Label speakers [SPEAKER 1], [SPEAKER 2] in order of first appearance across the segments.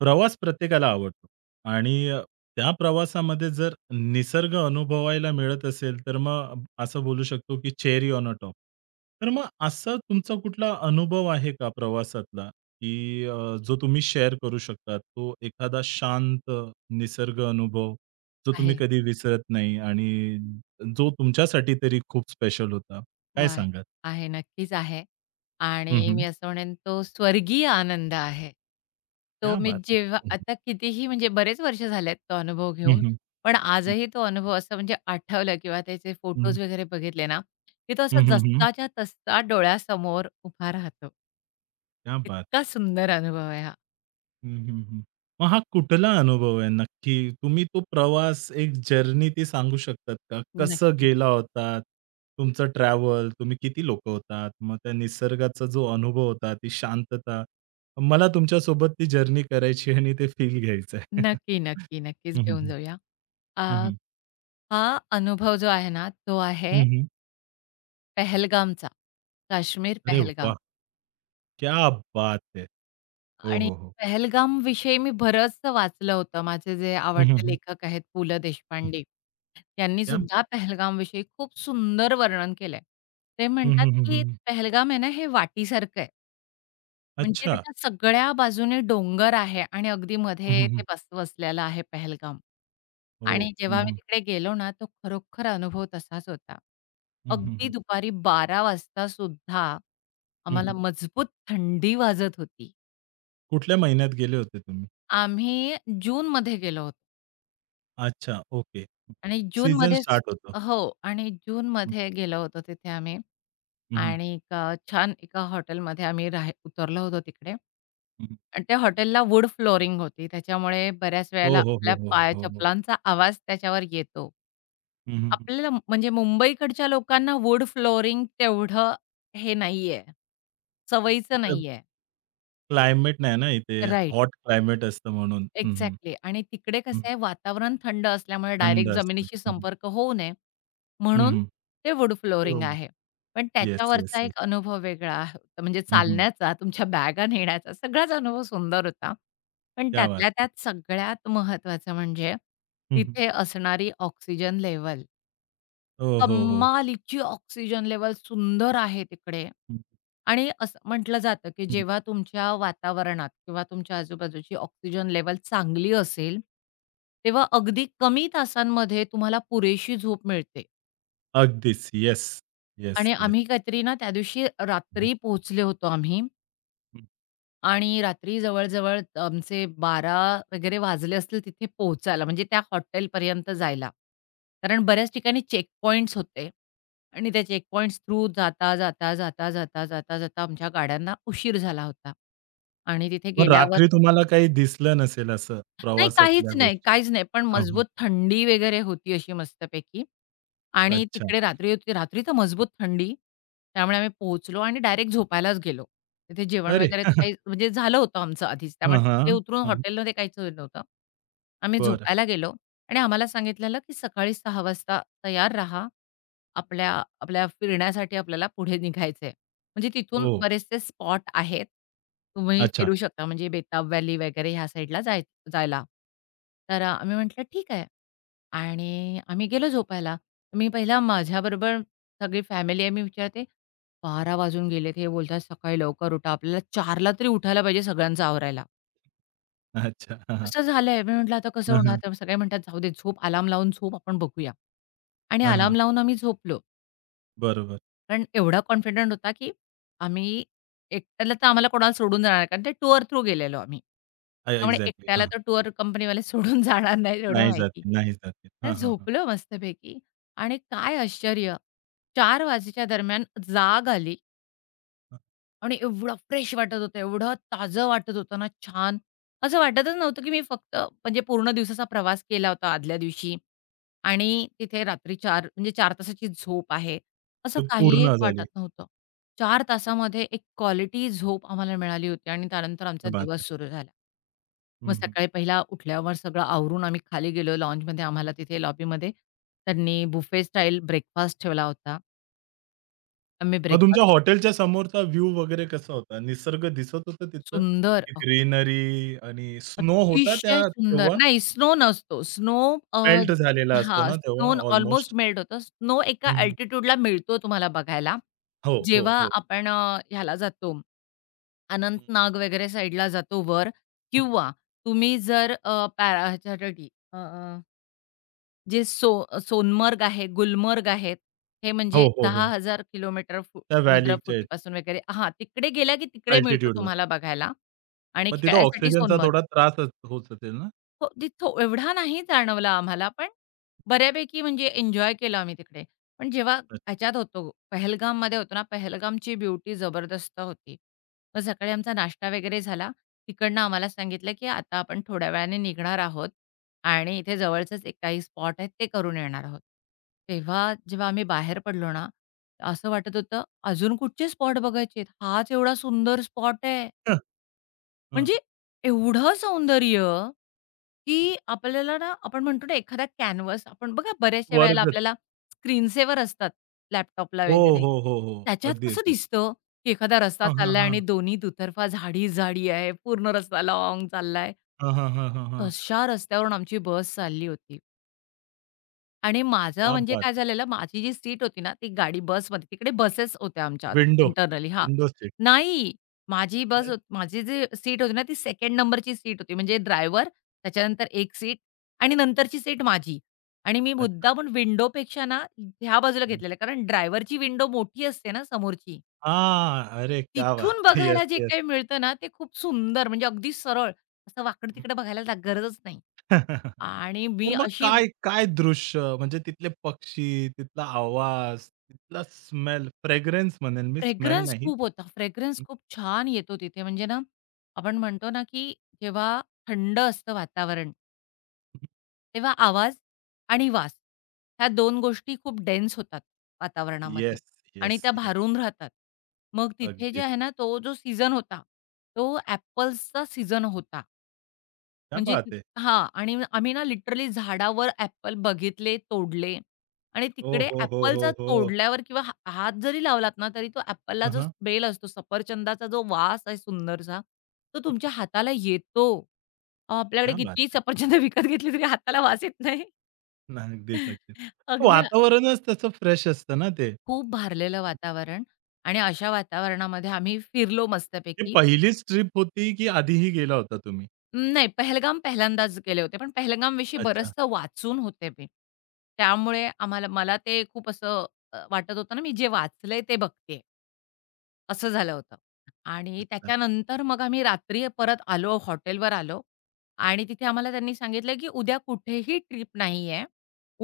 [SPEAKER 1] प्रवास प्रत्येकाला आवडतो आणि त्या प्रवासामध्ये जर निसर्ग अनुभवायला मिळत असेल, तर मग असं बोलू शकतो, की चेरी ऑन अ टॉप. तर मग असा तुमचा कुठला अनुभव आहे का प्रवासातला, जो तुम्ही शेअर करू शकता? तो एखादा शांत निसर्ग अनुभव, जो तुम्ही
[SPEAKER 2] आहे.
[SPEAKER 1] कधी विसरत नाही आणि जो तुमच्यासाठी तरी खूप स्पेशल होता.
[SPEAKER 2] हो,
[SPEAKER 1] काय
[SPEAKER 2] आहे.
[SPEAKER 1] सांगाल?
[SPEAKER 2] नक्कीच आहे.
[SPEAKER 1] हं,
[SPEAKER 2] आणि मी
[SPEAKER 1] हं.
[SPEAKER 2] असं म्हणेन तो स्वर्गीय आनंद आहे. तो
[SPEAKER 1] क्या
[SPEAKER 2] मी
[SPEAKER 1] बात है!
[SPEAKER 2] जेव्हा आता कितीही म्हणजे बरेच वर्ष झालेत तो अनुभव
[SPEAKER 1] हं,
[SPEAKER 2] घेऊन.
[SPEAKER 1] हं. हं,
[SPEAKER 2] पण
[SPEAKER 1] हं.
[SPEAKER 2] आजही तो अनुभव असं म्हणजे आठवलं किंवा त्याचे
[SPEAKER 1] हं, हं.
[SPEAKER 2] फोटोज वगैरे बघितले ना, की तो असा जसाच्या तसा डोळ्यासमोर उभा राहतो.
[SPEAKER 1] क्या बात!
[SPEAKER 2] इतका सुंदर अनुभव आहे हा.
[SPEAKER 1] हं, हं, हं. मग हा कुठला अनुभव आहे नक्की? तुम्ही तो प्रवास एक जर्नी ती सांगू शकतात का? कसं
[SPEAKER 2] नक्की.
[SPEAKER 1] गेला होतात? तुमचं ट्रॅव्हल, तुम्ही किती लोकं होतात? मग त्या निसर्गाचा जो अनुभव होता, ती शांतता. मला तुमच्यासोबत ती जर्नी करायची आणि ते फील घ्यायचं आहे.
[SPEAKER 2] नक्की, नक्की, नक्कीच
[SPEAKER 1] हं, हं,
[SPEAKER 2] घेऊन
[SPEAKER 1] हं.
[SPEAKER 2] जाऊया.
[SPEAKER 1] हं,
[SPEAKER 2] अ,
[SPEAKER 1] हं.
[SPEAKER 2] हा अनुभव जो आहे ना, तो आहे पहलगामचा. काश्मीर,
[SPEAKER 1] अरे वाह!
[SPEAKER 2] पहलगाम.
[SPEAKER 1] क्या बात है! हो,
[SPEAKER 2] आणि
[SPEAKER 1] हो, हो.
[SPEAKER 2] पहलगामविषयी मी बरंचसं वाचलं होतं. माझे जे
[SPEAKER 1] हं, हं,
[SPEAKER 2] आवडते
[SPEAKER 1] हं.
[SPEAKER 2] लेखक आहेत पु. ल. देशपांडे, यांनी
[SPEAKER 1] क्या बात
[SPEAKER 2] सुद्धा
[SPEAKER 1] है!
[SPEAKER 2] पहलगामविषयी खूप सुंदर वर्णन केलंय. ते
[SPEAKER 1] हं,
[SPEAKER 2] म्हणतात,
[SPEAKER 1] हं, हं,
[SPEAKER 2] की
[SPEAKER 1] हं.
[SPEAKER 2] पहलगाम आहे ना, हे वाटीसारखं आहे. म्हणजे
[SPEAKER 1] अच्छा.
[SPEAKER 2] त्याच्या सगळ्या बाजूने डोंगर आहे आणि अगदी
[SPEAKER 1] हं,
[SPEAKER 2] मध्ये
[SPEAKER 1] हं, हं.
[SPEAKER 2] ते बस वसलेलं आहे पहलगाम.
[SPEAKER 1] हो.
[SPEAKER 2] आणि
[SPEAKER 1] हं,
[SPEAKER 2] जेव्हा मी
[SPEAKER 1] हं.
[SPEAKER 2] तिकडे गेलो ना, तो खरोखर अनुभव तसाच होता.
[SPEAKER 1] हं, हं,
[SPEAKER 2] अगदी
[SPEAKER 1] हं.
[SPEAKER 2] दुपारी बारा वाजता सुद्धा आम्हाला मजबूत थंडी वाजत होती.
[SPEAKER 1] कुठल्या महिन्यात गेले होते तुम्ही?
[SPEAKER 2] आम्ही जूनमध्ये गेलो होतो
[SPEAKER 1] अच्छा, ओके.
[SPEAKER 2] आणि
[SPEAKER 1] सीझन
[SPEAKER 2] जूनमध्येच
[SPEAKER 1] स्टार्ट होतं.
[SPEAKER 2] हो आणि
[SPEAKER 1] हं,
[SPEAKER 2] जूनमध्ये गेलो होतो तिथे आम्ही
[SPEAKER 1] हं,
[SPEAKER 2] आणि एका छान एका हॉटेलमध्ये आम्ही उतरलो होतो तिकडे
[SPEAKER 1] हं, हं.
[SPEAKER 2] आणि त्या हॉटेलला वूड फ्लोरिंग होती. त्याच्यामुळे बऱ्याच
[SPEAKER 1] हो,
[SPEAKER 2] वेळेला
[SPEAKER 1] हो, हो,
[SPEAKER 2] आपल्या
[SPEAKER 1] हो,
[SPEAKER 2] पाय
[SPEAKER 1] हो, हो.
[SPEAKER 2] चपलांचा आवाज त्याच्यावर येतो.
[SPEAKER 1] हं, हं, हं.
[SPEAKER 2] आपल्याला म्हणजे मुंबईकडच्या लोकांना वूड फ्लोरिंग तेवढं हे नाहीये, सवयीचं
[SPEAKER 1] तर
[SPEAKER 2] नाहीये.
[SPEAKER 1] क्लायमेट नाही ना इथे
[SPEAKER 2] राइट.
[SPEAKER 1] हॉट क्लायमेट असतं म्हणून. हं, हं,
[SPEAKER 2] एक्झॅक्टली आणि तिकडे
[SPEAKER 1] हं.
[SPEAKER 2] कसं आहे वातावरण थंड असल्यामुळे
[SPEAKER 1] थंड
[SPEAKER 2] डायरेक्ट
[SPEAKER 1] असतं.
[SPEAKER 2] जमिनीशी
[SPEAKER 1] हं, हं.
[SPEAKER 2] संपर्क होऊ नये
[SPEAKER 1] हं,
[SPEAKER 2] म्हणून
[SPEAKER 1] हं.
[SPEAKER 2] ते वुड़
[SPEAKER 1] हो.
[SPEAKER 2] फ्लोरिंग आहे. पण
[SPEAKER 1] येस, येस,
[SPEAKER 2] त्याच्यावरचा
[SPEAKER 1] येस.
[SPEAKER 2] एक अनुभव वेगळा होता. म्हणजे
[SPEAKER 1] हं, हं.
[SPEAKER 2] चालण्याचा, तुमच्या बॅगा नेण्याचा सगळाच अनुभव सुंदर होता. पण
[SPEAKER 1] क्या बात!
[SPEAKER 2] त्यातल्या त्यात सगळ्यात महत्त्वाचं म्हणजे
[SPEAKER 1] हं, हं.
[SPEAKER 2] तिथे असणारी ऑक्सिजन लेव्हल.
[SPEAKER 1] हो, हो, हो, हो.
[SPEAKER 2] कमालीची ऑक्सिजन लेव्हल सुंदर आहे तिकडे.
[SPEAKER 1] हं,
[SPEAKER 2] आणि असं म्हटलं जातं, की
[SPEAKER 1] हं.
[SPEAKER 2] जेव्हा तुमच्या वातावरणात किंवा तुमच्या आजूबाजूची ऑक्सिजन लेव्हल चांगली असेल, तेव्हा अगदी कमी तासांमध्ये तुम्हाला पुरेशी झोप मिळते.
[SPEAKER 1] अगदीच. येस, येस,
[SPEAKER 2] आणि
[SPEAKER 1] येस.
[SPEAKER 2] आम्ही काहीतरी ना, त्या दिवशी
[SPEAKER 1] हं,
[SPEAKER 2] रात्री पोहोचले होतो आम्ही
[SPEAKER 1] हं.
[SPEAKER 2] आणि रात्री जवळ आमचे 12 वगैरे वाजले असतील तिथे पोहोचायला, म्हणजे त्या हॉटेलपर्यंत जायला. कारण बऱ्याच ठिकाणी चेकपॉइंट्स होते आणि त्या चेकपॉइंट्स थ्रू जाता आमच्या गाड्यांना उशीर झाला होता आणि तिथे
[SPEAKER 1] मग
[SPEAKER 2] गेल्यावर
[SPEAKER 1] रात्री तुम्हाला काही दिसलं नसेल असं
[SPEAKER 2] नाही,
[SPEAKER 1] प्रवासातल्या
[SPEAKER 2] काहीच नाही,
[SPEAKER 1] गोष्टी?
[SPEAKER 2] काहीच नाही. पण
[SPEAKER 1] हां, हां.
[SPEAKER 2] मजबूत थंडी वगैरे होती अशी मस्तपैकी आणि
[SPEAKER 1] अच्छा.
[SPEAKER 2] तिकडे रात्री होती. रात्री तर मजबूत थंडी. त्यामुळे आम्ही पोहोचलो आणि डायरेक्ट झोपायलाच गेलो. तिथे जेवण
[SPEAKER 1] अरे!
[SPEAKER 2] वगैरे तर काही म्हणजे झालं होतं आमचं आधीच.
[SPEAKER 1] हां,
[SPEAKER 2] त्यामुळे तिथे
[SPEAKER 1] हां.
[SPEAKER 2] उतरून
[SPEAKER 1] हां,
[SPEAKER 2] हॉटेलमध्ये काहीच झालं नव्हतं. आम्ही
[SPEAKER 1] बरं.
[SPEAKER 2] झोपायला गेलो आणि आम्हाला सांगितलेलं, की सकाळी 6:00 वाजता तयार राहा. आपल्या आपल्या फिरण्यासाठी आपल्याला पुढे निघायचंय. म्हणजे तिथून
[SPEAKER 1] ओह!
[SPEAKER 2] बरेचसे स्पॉट आहेत. तुम्ही
[SPEAKER 1] अच्छा,
[SPEAKER 2] फिरू शकता म्हणजे बेताब व्हॅली वगैरे ह्या साईडला जायचं. जायला. तर आम्ही म्हटलं ठीक आहे आणि आम्ही गेलो झोपायला. मी पहिला माझ्याबरोबर सगळी फॅमिली आहे मी विचारते, 12 वाजून गेलेत. हे बोलतात सकाळी लवकर उठा. आपल्याला 4ला तरी उठायला पाहिजे सगळ्यांचं आवरायला.
[SPEAKER 1] अच्छा. हां, हां.
[SPEAKER 2] असं झालंय. मी म्हटलं आता कसं
[SPEAKER 1] हां,
[SPEAKER 2] होणार?
[SPEAKER 1] हां.
[SPEAKER 2] तर सगळे म्हणतात, "जाऊ दे झोप अलार्म लावून झोप आपण बघूया." आणि
[SPEAKER 1] हां,
[SPEAKER 2] अलार्म
[SPEAKER 1] हां.
[SPEAKER 2] लावून आम्ही झोपलो.
[SPEAKER 1] बरोबर.
[SPEAKER 2] कारण एवढा कॉन्फिडंट होता, की आम्ही एकट्याला तर आम्हाला कोणाला सोडून जाणार नाही. कारण ते टूर थ्रू गेलेलो आम्ही.
[SPEAKER 1] हां,
[SPEAKER 2] त्यामुळे
[SPEAKER 1] एक्झॅक्टली.
[SPEAKER 2] एकट्याला
[SPEAKER 1] हां.
[SPEAKER 2] तर टूर कंपनीवाले सोडून जाणार नाहीत एवढं
[SPEAKER 1] नाही
[SPEAKER 2] माहिती.
[SPEAKER 1] जातील, नाही जातील.
[SPEAKER 2] तर
[SPEAKER 1] हां, हां, हां.
[SPEAKER 2] झोपलो मस्तपैकी आणि काय आश्चर्य! चार वाजेच्या दरम्यान जाग आली.
[SPEAKER 1] हां.
[SPEAKER 2] आणि एवढं फ्रेश वाटत होतं, एवढं ताजं वाटत होतं ना, छान. असं वाटतच नव्हतं, की मी फक्त म्हणजे पूर्ण दिवसाचा प्रवास केला होता आदल्या दिवशी आणि तिथे रात्री 4 म्हणजे चार तासाची झोप आहे, असं
[SPEAKER 1] ते
[SPEAKER 2] काही एक
[SPEAKER 1] पूर्ण
[SPEAKER 2] वाटत
[SPEAKER 1] झाली.
[SPEAKER 2] नव्हतं. 4 तासामध्ये एक क्वालिटी झोप आम्हाला मिळाली होती आणि त्यानंतर आमचा
[SPEAKER 1] क्या बात है!
[SPEAKER 2] दिवस सुरू झाला. मग
[SPEAKER 1] हं, हं.
[SPEAKER 2] सकाळी पहिला उठल्यावर सगळं आवरून आम्ही खाली गेलो लॉन्जमध्ये. आम्हाला तिथे लॉबीमध्ये त्यांनी बुफे स्टाईल ब्रेकफास्ट ठेवला होता. आम्ही
[SPEAKER 1] मग तुमच्या
[SPEAKER 2] ब्रेकफास्ट
[SPEAKER 1] हॉटेलच्या समोरचा व्ह्यू वगैरे कसा होता? निसर्ग दिसत होता तिथलं?
[SPEAKER 2] सुंदर
[SPEAKER 1] ती ग्रीनरी आणि स्नो होता
[SPEAKER 2] अतिशय
[SPEAKER 1] त्या
[SPEAKER 2] सुंदर.
[SPEAKER 1] तेव्हा?
[SPEAKER 2] नाही स्नो नसतो. स्नो अ,
[SPEAKER 1] मेल्ट झालेला असतो ना
[SPEAKER 2] स्नो
[SPEAKER 1] तेव्हा ऑलमोस्ट?
[SPEAKER 2] ऑलमोस्ट मेल्ट होतो. स्नो एका
[SPEAKER 1] हं, हं.
[SPEAKER 2] अल्टिट्यूडला मिळतो तुम्हाला बघायला.
[SPEAKER 1] हो, हो,
[SPEAKER 2] जेव्हा
[SPEAKER 1] हो.
[SPEAKER 2] आपण ह्याला जातो,
[SPEAKER 1] हं,
[SPEAKER 2] अनंतनाग वगैरे साईडला जातो वर
[SPEAKER 1] हं.
[SPEAKER 2] किंवा तुम्ही जर पॅरा ह्याच्यासाठी अ, अ, जे सो सोनमर्ग आहे, गुलमर्ग आहेत. हे म्हणजे
[SPEAKER 1] हो, हो, हो.
[SPEAKER 2] 10,000 किलोमीटर
[SPEAKER 1] त्या व्हॅलीच्या इथे
[SPEAKER 2] समुद्रफुटीपासून वगैरे हां, तिकडे गेला की तिकडे मिळतो
[SPEAKER 1] अल्टिट्यूडवर.
[SPEAKER 2] तुम्हाला बघायला आणि
[SPEAKER 1] मग तिथं
[SPEAKER 2] खेळायसाठी
[SPEAKER 1] ऑक्सिजनचा
[SPEAKER 2] सोनमर्ग.
[SPEAKER 1] थोडा त्रासच होत असेल ना?
[SPEAKER 2] हो, तिथं एवढा नाही जाणवला आम्हाला, पण बऱ्यापैकी म्हणजे एन्जॉय केलं आम्ही तिकडे. पण जेव्हा ह्याच्यात होतो, पहलगाममध्ये होतो ना, पहलगामची ब्युटी जबरदस्त होती. मग सकाळी आमचा नाश्ता वगैरे झाला. तिकडनं आम्हाला सांगितलं, की आता आपण थोड्या वेळाने निघणार आहोत आणि इथे जवळचंच एक काही स्पॉट आहेत, ते करून येणार आहोत. तेव्हा जेव्हा आम्ही बाहेर पडलो ना, असं वाटत होतं, अजून कुठचे स्पॉट बघायचे हाच एवढा सुंदर स्पॉट आहे.
[SPEAKER 1] अच्छा. हं, हं.
[SPEAKER 2] म्हणजे एवढं सौंदर्य, की आपल्याला ना आपण म्हणतो ना एखादा कॅनव्हास आपण बघा बऱ्याचशा वेळेला
[SPEAKER 1] स्वर्ग
[SPEAKER 2] आपल्याला स्क्रीन सेव्हर असतात लॅपटॉपला
[SPEAKER 1] हो,
[SPEAKER 2] वगैरे.
[SPEAKER 1] हो, हो, हो.
[SPEAKER 2] त्याच्यात
[SPEAKER 1] अगदी,
[SPEAKER 2] कसं
[SPEAKER 1] अगदी.
[SPEAKER 2] दिसतं, की एखादा रस्ता
[SPEAKER 1] हां, हां,
[SPEAKER 2] चाललाय आणि
[SPEAKER 1] हां.
[SPEAKER 2] दोन्ही दुतर्फा झाडी-झाडी आहे, पूर्ण रस्ता लाँग चाललाय.
[SPEAKER 1] हां, हां, हां, हां, हां.
[SPEAKER 2] तशा रस्त्यावरून आमची बस चालली होती. आणि माझं
[SPEAKER 1] क्या
[SPEAKER 2] म्हणजे
[SPEAKER 1] बात
[SPEAKER 2] काय
[SPEAKER 1] है!
[SPEAKER 2] झालेलं, माझी जी सीट होती ना, ती गाडी बसमध्ये तिकडे बसेस होत्या आमच्या
[SPEAKER 1] विंडो.
[SPEAKER 2] इंटरनली हां.
[SPEAKER 1] Window seat.
[SPEAKER 2] नाही,
[SPEAKER 1] हं.
[SPEAKER 2] माझी जी सीट होती ना, ती 2nd नंबरची सीट होती. म्हणजे ड्रायव्हर, त्याच्यानंतर एक सीट आणि नंतरची सीट माझी. आणि मी
[SPEAKER 1] अच्छा.
[SPEAKER 2] मुद्दामून विंडोपेक्षा ना, ह्या बाजूला
[SPEAKER 1] हं.
[SPEAKER 2] घेतलेलं. कारण ड्रायव्हरची विंडो मोठी असते ना समोरची.
[SPEAKER 1] हां. अरे क्या बात है!
[SPEAKER 2] तिथून
[SPEAKER 1] येस,
[SPEAKER 2] बघायला जे
[SPEAKER 1] येस.
[SPEAKER 2] काही मिळतं ना, ते खूप सुंदर म्हणजे अगदी सरळ. असं
[SPEAKER 1] हं.
[SPEAKER 2] वाकडं-तिकडं गरजच नाही. आणि
[SPEAKER 1] तर
[SPEAKER 2] मी
[SPEAKER 1] मग
[SPEAKER 2] अशी
[SPEAKER 1] काय काय दृश्य म्हणजे तिथले पक्षी, तिथला आवाज, तिथला स्मेल, फ्रेग्रन्स म्हणेल मी, स्मेल
[SPEAKER 2] फ्रेग्रन्स
[SPEAKER 1] नाही.
[SPEAKER 2] खूप होता. फ्रेग्रन्स
[SPEAKER 1] हं,
[SPEAKER 2] खूप छान येतो तिथे म्हणजे ना, आपण म्हणतो ना, की जेव्हा थंड असतं वातावरण,
[SPEAKER 1] हं.
[SPEAKER 2] तेव्हा आवाज आणि वास ह्या दोन गोष्टी खूप डेन्स होतात वातावरणामध्ये
[SPEAKER 1] येस,
[SPEAKER 2] आणि
[SPEAKER 1] येस,
[SPEAKER 2] त्या
[SPEAKER 1] येस.
[SPEAKER 2] भारून राहतात. मग तिथे जे
[SPEAKER 1] अगदी.
[SPEAKER 2] आहे ना, तो जो सीझन होता, तो ॲपल्सचा सीझन होता.
[SPEAKER 1] क्या
[SPEAKER 2] म्हणजे ती
[SPEAKER 1] बात है!
[SPEAKER 2] हां. आणि आम्ही ना लिटरली झाडावर ॲपल बघितले, तोडले आणि
[SPEAKER 1] हो,
[SPEAKER 2] तिकडे
[SPEAKER 1] हो, हो, हो,
[SPEAKER 2] ॲपलचा
[SPEAKER 1] हो.
[SPEAKER 2] तोडल्यावर किंवा हा हात जरी लावलात ना, तरी तो ॲपलला
[SPEAKER 1] हां,
[SPEAKER 2] जो
[SPEAKER 1] हां.
[SPEAKER 2] स्मेल असतो, सफरचंदाचा जो वास आहे सुंदरसा, तो तुमच्या हाताला येतो. आपल्याकडे
[SPEAKER 1] क्या बात
[SPEAKER 2] कितीही
[SPEAKER 1] है!
[SPEAKER 2] सफरचंद विकत घेतली तरी हाताला वास येत नाही.
[SPEAKER 1] अगदीच, अगदीच.
[SPEAKER 2] अगदी
[SPEAKER 1] वातावरणच तसं फ्रेश असतं ना ते.
[SPEAKER 2] खूप भारलेलं वातावरण आणि अशा वातावरणामध्ये आम्ही फिरलो
[SPEAKER 1] ती
[SPEAKER 2] मस्तपैकी.
[SPEAKER 1] पहिलीच ट्रिप होती, की आधीही गेला होता तुम्ही?
[SPEAKER 2] नाही, पहलगाम पहिल्यांदाच गेले होते. पण पहलगामविषयी
[SPEAKER 1] अच्छा,
[SPEAKER 2] बरचसं वाचून होते मी. त्यामुळे मला ते खूप असं वाटत होतं ना, मी जे वाचलंय ते बघतेय. असं झालं होतं. आणि
[SPEAKER 1] अच्छा.
[SPEAKER 2] त्याच्यानंतर मग आम्ही रात्री परत आलो, हॉटेलवर आलो आणि तिथे आम्हाला त्यांनी सांगितलं, की उद्या कुठेही ट्रिप नाही आहे.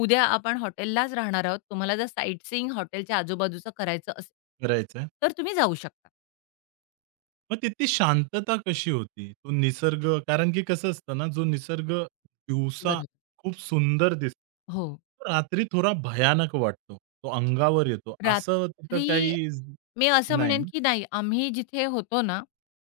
[SPEAKER 2] उद्या आपण हॉटेललाच राहणार आहोत. तुम्हाला जर साइट सीइंग हॉटेलच्या आजूबाजूचं करायचं असेल,
[SPEAKER 1] करायचंय.
[SPEAKER 2] तर तुम्ही जाऊ शकता.
[SPEAKER 1] मग तिथली शांतता कशी होती? तो निसर्ग कारण की कसं असतं ना, जो निसर्ग दिवसा
[SPEAKER 2] बरोबर.
[SPEAKER 1] खूप सुंदर
[SPEAKER 2] हो.
[SPEAKER 1] दिसतो, रात्री थोडा भयानक वाटतो. तो अंगावर येतो. असं तिथं
[SPEAKER 2] रात्री
[SPEAKER 1] काही
[SPEAKER 2] मी असं
[SPEAKER 1] नाही
[SPEAKER 2] म्हणेन,
[SPEAKER 1] ना?
[SPEAKER 2] की नाही आम्ही जिथे होतो ना,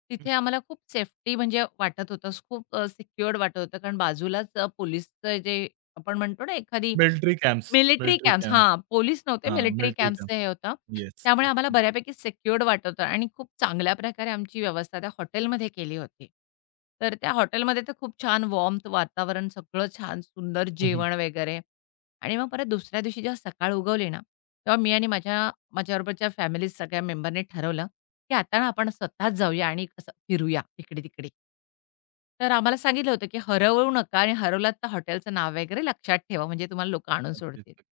[SPEAKER 2] तिथे आम्हाला खूप सेफ्टी म्हणजे वाटत होतं. खूप सिक्युअर्ड वाटत होतं. कारण बाजूलाच पोलिसचं जे आपण म्हणतो ना एखादी
[SPEAKER 1] military camps,
[SPEAKER 2] military
[SPEAKER 1] military
[SPEAKER 2] camps
[SPEAKER 1] camp.
[SPEAKER 2] हां, पोलीस नव्हते,
[SPEAKER 1] हां,
[SPEAKER 2] मिलिटरी
[SPEAKER 1] मिलिटरी कॅम्प.
[SPEAKER 2] कॅम्प्सचं हे होतं.
[SPEAKER 1] येस.
[SPEAKER 2] त्यामुळे
[SPEAKER 1] येस.
[SPEAKER 2] आम्हाला
[SPEAKER 1] हं,
[SPEAKER 2] बऱ्यापैकी सिक्युअर्ड वाटत होतं आणि खूप चांगल्या प्रकारे आमची व्यवस्था त्या हॉटेलमध्ये केली होती. तर त्या हॉटेलमध्ये तर खूप छान वॉर्म्थ वातावरण, सगळं छान सुंदर
[SPEAKER 1] हं.
[SPEAKER 2] जेवण वगैरे आणि मग परत दुसऱ्या दिवशी जेव्हा सकाळ उगवली ना, तेव्हा मी आणि माझ्याबरोबरच्या फॅमिली सगळ्या मेंबरनी ठरवलं, की आता ना आपण स्वतःच जाऊया आणि असं फिरूया इकडे-तिकडे. तर आम्हाला सांगितलं होतं, की हरवू नका आणि हरवलात तर हॉटेलचं नाव वगैरे लक्षात ठेवा, म्हणजे तुम्हाला लोकं आणून
[SPEAKER 1] नक्कीच,
[SPEAKER 2] सोडतील.
[SPEAKER 1] नक्कीच.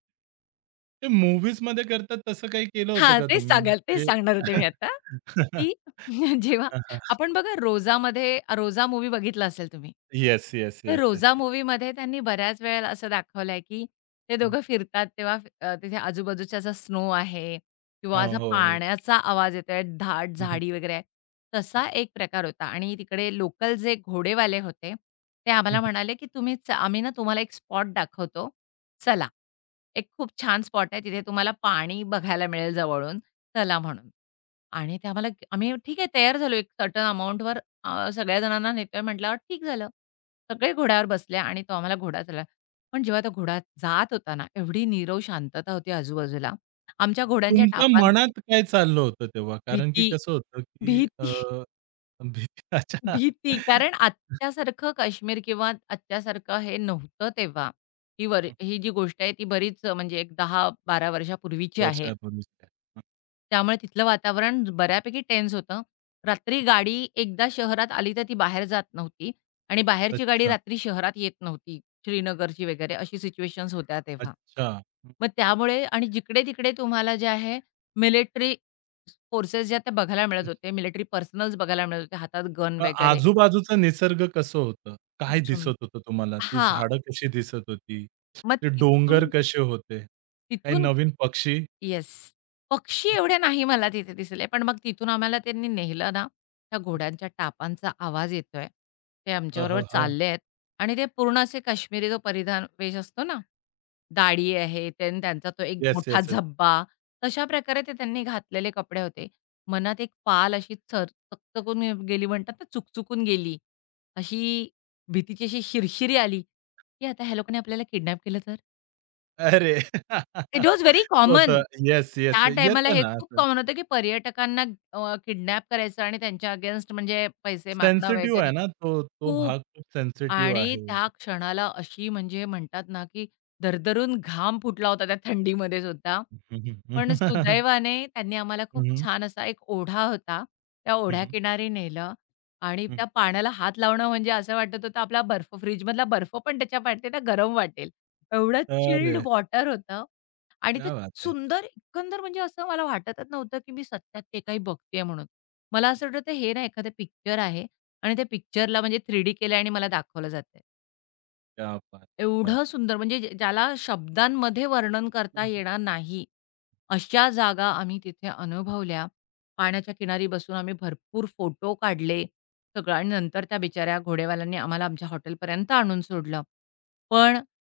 [SPEAKER 1] ते मूव्हीजमध्ये करतात तसं काही केलं होतं
[SPEAKER 2] हां,
[SPEAKER 1] का
[SPEAKER 2] तेच
[SPEAKER 1] तुम्ही?
[SPEAKER 2] सांगाल तेच
[SPEAKER 1] ते
[SPEAKER 2] सांगणार होते मी आता, की जेव्हा आपण बघा रोजा मूवी बघितला असेल तुम्ही.
[SPEAKER 1] येस, येस,
[SPEAKER 2] तर
[SPEAKER 1] येस, येस.
[SPEAKER 2] रोजा मूव्हीमध्ये त्यांनी बऱ्याच वेळेला असं दाखवलंय, की ते दोघं फिरतात तेव्हा तिथे आजूबाजूचा असा स्नो आहे
[SPEAKER 1] हो,
[SPEAKER 2] किंवा असा
[SPEAKER 1] हो.
[SPEAKER 2] पाण्याचा आवाज येतोय, दाट
[SPEAKER 1] हं, हं,
[SPEAKER 2] झाडी वगैरे आहे.
[SPEAKER 1] हं,
[SPEAKER 2] तसा एक प्रकार होता आणि तिकडे लोकल जे घोडेवाले होते, ते आम्हाला म्हणाले, की आम्ही ना तुम्हाला एक स्पॉट दाखवतो, चला. एक खूप छान स्पॉट आहे, तिथे तुम्हाला पाणी बघायला मिळेल जवळून, चला म्हणून. आणि ते आम्हाला आम्ही ठीक आहे तयार झालो एक सर्टन अमाउंटवर सगळ्या जणांना नेतोय म्हटल्यावर ठीक झालं. सगळे घोड्यावर बसले आणि तो आम्हाला घोडा चालवायला पण जेव्हा तो घोडा जात होता ना, एवढी नीरव शांतता होती आजूबाजूला. आमच्या घोड्यांच्या
[SPEAKER 1] तुमच्या
[SPEAKER 2] टापांचे
[SPEAKER 1] मनात काय चाललं होतं तेव्हा? कारण की
[SPEAKER 2] भीती,
[SPEAKER 1] कसं होतं,
[SPEAKER 2] भीती,
[SPEAKER 1] भीतीच्या
[SPEAKER 2] भीती कारण आत्तासारखं काश्मीर किंवा आत्तासारखं हे नव्हतं तेव्हा. ही जी गोष्ट आहे ती बरीच म्हणजे एक 10-12 वर्षापूर्वीची आहे.
[SPEAKER 1] वर्षापूर्वीच्या.
[SPEAKER 2] त्यामुळे तिथलं वातावरण बऱ्यापैकी टेन्स होतं. रात्री गाडी एकदा शहरात आली तर ती बाहेर जात नव्हती आणि बाहेरची गाडी
[SPEAKER 1] अच्छा,
[SPEAKER 2] रात्री शहरात येत नव्हती. श्रीनगरची वगैरे अशी सिच्युएशन्स होत्या तेव्हा.
[SPEAKER 1] अच्छा.
[SPEAKER 2] मग त्यामुळे आणि जिकडे-तिकडे तुम्हाला जे आहे मिलिटरी फोर्सेस ज्या त्या बघायला मिळत होते. मिलिटरी पर्सनल्स बघायला मिळत होते. हातात गन
[SPEAKER 1] मग
[SPEAKER 2] वगैरे
[SPEAKER 1] आजूबाजूचं निसर्ग कसं होतं?
[SPEAKER 2] खूप
[SPEAKER 1] काय
[SPEAKER 2] सुंदर.
[SPEAKER 1] दिसत होतं तुम्हाला? ती
[SPEAKER 2] हां.
[SPEAKER 1] झाडं कशी दिसत होती?
[SPEAKER 2] मग
[SPEAKER 1] ते डोंगर
[SPEAKER 2] तिथून
[SPEAKER 1] कसे होते? काही
[SPEAKER 2] तिथून
[SPEAKER 1] नवीन पक्षी?
[SPEAKER 2] येस. पक्षी एवढे नाही मला तिथे दिसले. पण मग तिथून आम्हाला त्यांनी नेलं ना, त्या घोड्यांच्या टापांचा आवाज येतोय. ते
[SPEAKER 1] हं,
[SPEAKER 2] आमच्याबरोबर
[SPEAKER 1] हं, हं.
[SPEAKER 2] चालले आहेत आणि ते पूर्ण असे काश्मीरी जो परिधान वेश असतो ना, दाढी आहे त्यांचा तो एक
[SPEAKER 1] येस,
[SPEAKER 2] मोठा
[SPEAKER 1] येस, येस.
[SPEAKER 2] झब्बा, तशा प्रकारे ते त्यांनी घातलेले कपडे होते. मनात एक पाल अशी चकचकून गेली म्हणतात ना, चुकचुकून गेली. अशी भीतीची अशी शिरशिरी आली, की आता ह्या लोकांनी आपल्याला किडनॅप केलं तर?
[SPEAKER 1] अरे!
[SPEAKER 2] It was very common.
[SPEAKER 1] होतं. Yes, yes.
[SPEAKER 2] त्या टाईमाला
[SPEAKER 1] येतं
[SPEAKER 2] हे
[SPEAKER 1] ना
[SPEAKER 2] खूप
[SPEAKER 1] असं.
[SPEAKER 2] कॉमन होतं, की पर्यटकांना किडनॅप करायचं आणि त्यांच्या अगेन्स्ट म्हणजे पैसे मागणं
[SPEAKER 1] सेन्सिटिव्ह आहे
[SPEAKER 2] वगैरे.
[SPEAKER 1] ना तो, तो
[SPEAKER 2] खूप.
[SPEAKER 1] भाग खूप सेन्सिटिव्ह
[SPEAKER 2] आणि
[SPEAKER 1] आहे.
[SPEAKER 2] त्या क्षणाला अशी म्हणजे म्हणतात ना, की दरदरून घाम फुटला होता त्या थंडीमध्ये सुद्धा.
[SPEAKER 1] हं, हं,
[SPEAKER 2] पण
[SPEAKER 1] हं.
[SPEAKER 2] सुदैवाने त्यांनी आम्हाला खूप
[SPEAKER 1] हं, हं.
[SPEAKER 2] छान असा एक ओढा होता. त्या
[SPEAKER 1] हं, हं.
[SPEAKER 2] ओढ्याकिनारी नेलं आणि
[SPEAKER 1] हं.
[SPEAKER 2] त्या पाण्याला हात लावणं म्हणजे असं वाटत होतं आपला बर्फ फ्रिजमधला बर्फ पण त्याच्या पाठीला गरम वाटेल. एवढं
[SPEAKER 1] अरे!
[SPEAKER 2] चिल्ड वॉटर होतं आणि ते
[SPEAKER 1] क्या बात है!
[SPEAKER 2] सुंदर एकंदर म्हणजे असं मला वाटतच नव्हतं, की मी सत्यात ते काही बघतेय म्हणून. मला असं वाटत हे ना एखादं पिक्चर आहे. आणि त्या पिक्चरला म्हणजे 3D केलं आहे आणि मला दाखवलं जातंय.
[SPEAKER 1] क्या बात! क्या बात!
[SPEAKER 2] एवढं सुंदर म्हणजे ज्याला शब्दांमध्ये वर्णन
[SPEAKER 1] हं,
[SPEAKER 2] करता
[SPEAKER 1] हं.
[SPEAKER 2] येणार नाही, अशा जागा आम्ही तिथे अनुभवल्या. पाण्याच्या किनारी बसून आम्ही भरपूर फोटो काढले, सगळं आणि नंतर त्या बिचाऱ्या घोडेवाल्यांनी आम्हाला आमच्या हॉटेलपर्यंत आणून सोडलं. पण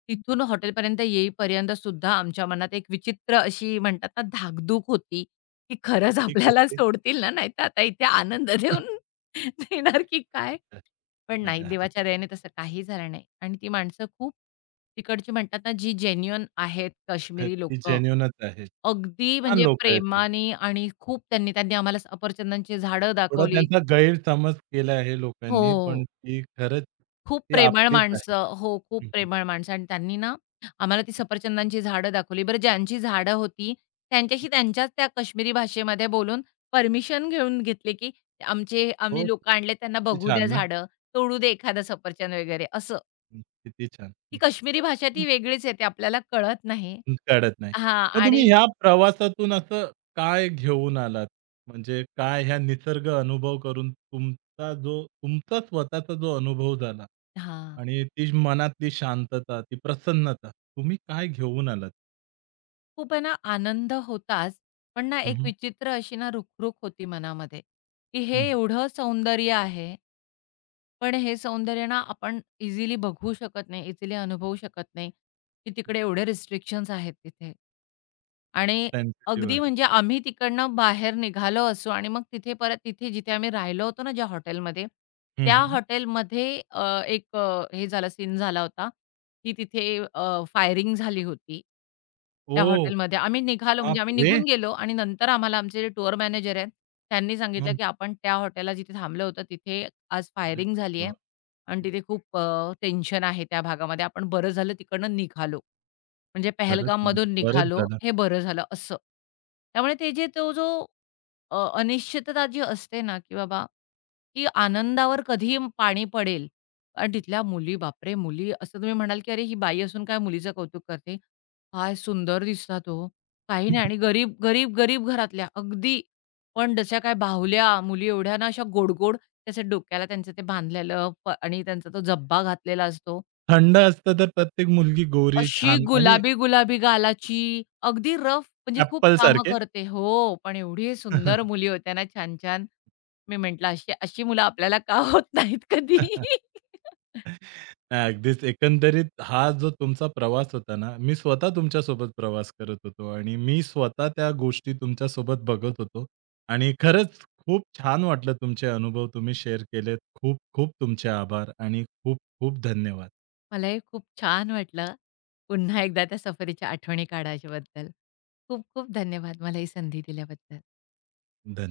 [SPEAKER 2] तिथून हॉटेलपर्यंत येईपर्यंत सुद्धा आमच्या मनात एक विचित्र अशी म्हणतात ना धाकधूक होती, की खरंच आपल्याला
[SPEAKER 1] ही
[SPEAKER 2] सोडतील ना, नाहीतर आता इथे आनंद देऊन देणार की काय? पण नाही,
[SPEAKER 1] नाही.
[SPEAKER 2] देवाच्या दयेने तसं काही झालं नाही आणि ती माणसं खूप तिकडची म्हणतात ना, जी जेन्युइन आहेत
[SPEAKER 1] आहेत,
[SPEAKER 2] काश्मीरी
[SPEAKER 1] ती
[SPEAKER 2] लोक,
[SPEAKER 1] जेन्युइनच आहे.
[SPEAKER 2] अगदी
[SPEAKER 1] छान
[SPEAKER 2] म्हणजे
[SPEAKER 1] लोकं आहेत ती.
[SPEAKER 2] प्रेमाने आणि खूप त्यांनी त्यांनी आम्हाला सफरचंदांची झाडं
[SPEAKER 1] थोडा
[SPEAKER 2] दाखवली.
[SPEAKER 1] त्यांचा गैरसमज केला आहे लोकांनी, पण
[SPEAKER 2] हो,
[SPEAKER 1] ती खरंच
[SPEAKER 2] खूप
[SPEAKER 1] ती
[SPEAKER 2] प्रेमळ
[SPEAKER 1] आपलीच आहे.
[SPEAKER 2] माणसं. हो, खूप
[SPEAKER 1] हं, हं.
[SPEAKER 2] प्रेमळ माणसं आणि त्यांनी ना, आम्हाला ती सफरचंदांची झाडं दाखवली. बरं ज्यांची झाडं होती,
[SPEAKER 1] हं.
[SPEAKER 2] त्यांच्याशी त्यांच्याच त्या काश्मीरी भाषेमध्ये बोलून परमिशन घेऊन घेतली, की आमचे
[SPEAKER 1] हो,
[SPEAKER 2] आम्ही लोकं
[SPEAKER 1] किती
[SPEAKER 2] आणले त्यांना बघू द्या
[SPEAKER 1] छान ना?
[SPEAKER 2] झाडं, तोडू दे एखादं सफरचंद वगैरे असं.
[SPEAKER 1] हं, किती छान.
[SPEAKER 2] ती
[SPEAKER 1] हं,
[SPEAKER 2] काश्मीरी भाषा ती
[SPEAKER 1] हं.
[SPEAKER 2] वेगळीच येते, आपल्याला कळत नाही.
[SPEAKER 1] हं, कळत नाही.
[SPEAKER 2] हां
[SPEAKER 1] मग तुम्ही
[SPEAKER 2] आणि
[SPEAKER 1] ह्या प्रवासातून असं काय घेऊन आलात? म्हणजे काय ह्या निसर्ग अनुभव करून तुमचा जो तुमचा स्वतःचा जो अनुभव झाला
[SPEAKER 2] हां.
[SPEAKER 1] आणि ती मनातली शांतता, ती प्रसन्नता तुम्ही काय घेऊन आलात?
[SPEAKER 2] खूप आहे ना आनंद होताच, पण ना
[SPEAKER 1] हं,
[SPEAKER 2] एक
[SPEAKER 1] हं.
[SPEAKER 2] विचित्र अशी ना रुखरुख होती मनामध्ये, की हे
[SPEAKER 1] हं, हं.
[SPEAKER 2] एवढं सौंदर्य आहे, पण हे सौंदर्य ना आपण इझिली बघू शकत नाही, इझिली अनुभवू शकत नाही, की तिकडे एवढे रिस्ट्रिक्शन्स आहेत तिथे. आणि
[SPEAKER 1] सेन्सिटिव्ह
[SPEAKER 2] अगदी
[SPEAKER 1] आहे.
[SPEAKER 2] म्हणजे आम्ही तिकडनं बाहेर निघालो असू आणि मग तिथे परत तिथे जिथे आम्ही राहिलो होतो ना ज्या हॉटेलमध्ये,
[SPEAKER 1] हं,
[SPEAKER 2] त्या
[SPEAKER 1] हं.
[SPEAKER 2] हॉटेलमध्ये हे झालं सीन झाला होता, की तिथे फायरिंग झाली होती. त्या
[SPEAKER 1] ओह!
[SPEAKER 2] हॉटेलमध्ये आम्ही निघालो म्हणजे आम्ही
[SPEAKER 1] बापरे!
[SPEAKER 2] निघून गेलो आणि नंतर आम्हाला आमचे जे टूर मॅनेजर आहेत, त्यांनी सांगितलं,
[SPEAKER 1] हं.
[SPEAKER 2] की "आपण त्या हॉटेलला जिथे थांबलं होतं तिथे आज
[SPEAKER 1] अरे
[SPEAKER 2] फायरिंग झाली आहे
[SPEAKER 1] देवा!
[SPEAKER 2] आणि तिथे खूप टेन्शन आहे त्या भागामध्ये. आपण बरं झालं तिकडनं निघालो." म्हणजे
[SPEAKER 1] खरंच म्हणजे
[SPEAKER 2] पहलगाममधून
[SPEAKER 1] बरंच
[SPEAKER 2] निघालो,
[SPEAKER 1] झालं.
[SPEAKER 2] हे बरं झालं असं. त्यामुळे ते जे तो जो अ, अनिश्चितता जी असते ना, की बाबा की आनंदावर कधी पाणी पडेल. कारण तिथल्या मुली, बापरे! मुली असं तुम्ही म्हणाल, की "अरे, ही बाई असून काय मुलीचं कौतुक करते? काय सुंदर दिसतात ओ." काही नाही आणि गरीब गरीब गरीब घरातल्या अगदी. पण जशा काय बाहुल्या मुली एवढ्या ना, अशा गोड-गोड त्याच्या डोक्याला त्यांचं ते बांधलेलं आणि त्यांचा तो जब्बा घातलेला असतो.
[SPEAKER 1] थंड असतं तर प्रत्येक मुलगी गोरी,
[SPEAKER 2] अशी
[SPEAKER 1] छान आणि
[SPEAKER 2] गुलाबी-गुलाबी गालाची, अगदी रफ म्हणजे खूप कामं
[SPEAKER 1] ॲपलसारखे.
[SPEAKER 2] करते. हो, पण एवढी सुंदर मुली होत्या ना छान-छान. मी म्हटलं अशी अशी मुलं आपल्याला का होत नाहीत
[SPEAKER 1] नाही
[SPEAKER 2] कधी?
[SPEAKER 1] अगदीच एकंदरीत हा जो तुमचा प्रवास होता ना, मी स्वतः तुमच्यासोबत प्रवास करत होतो आणि मी स्वतः त्या गोष्टी तुमच्यासोबत बघत होतो आणि खरंच खूप छान वाटलं तुमचे अनुभव तुम्ही शेअर केलेत. खूप खूप तुमचे आभार आणि खूप खूप धन्यवाद.
[SPEAKER 2] मला हे खूप छान वाटलं. पुन्हा एकदा त्या सफरीच्या आठवणी काढायच्याबद्दल. खूप खूप धन्यवाद मला ही संधी दिल्याबद्दल.
[SPEAKER 1] धन्यवाद.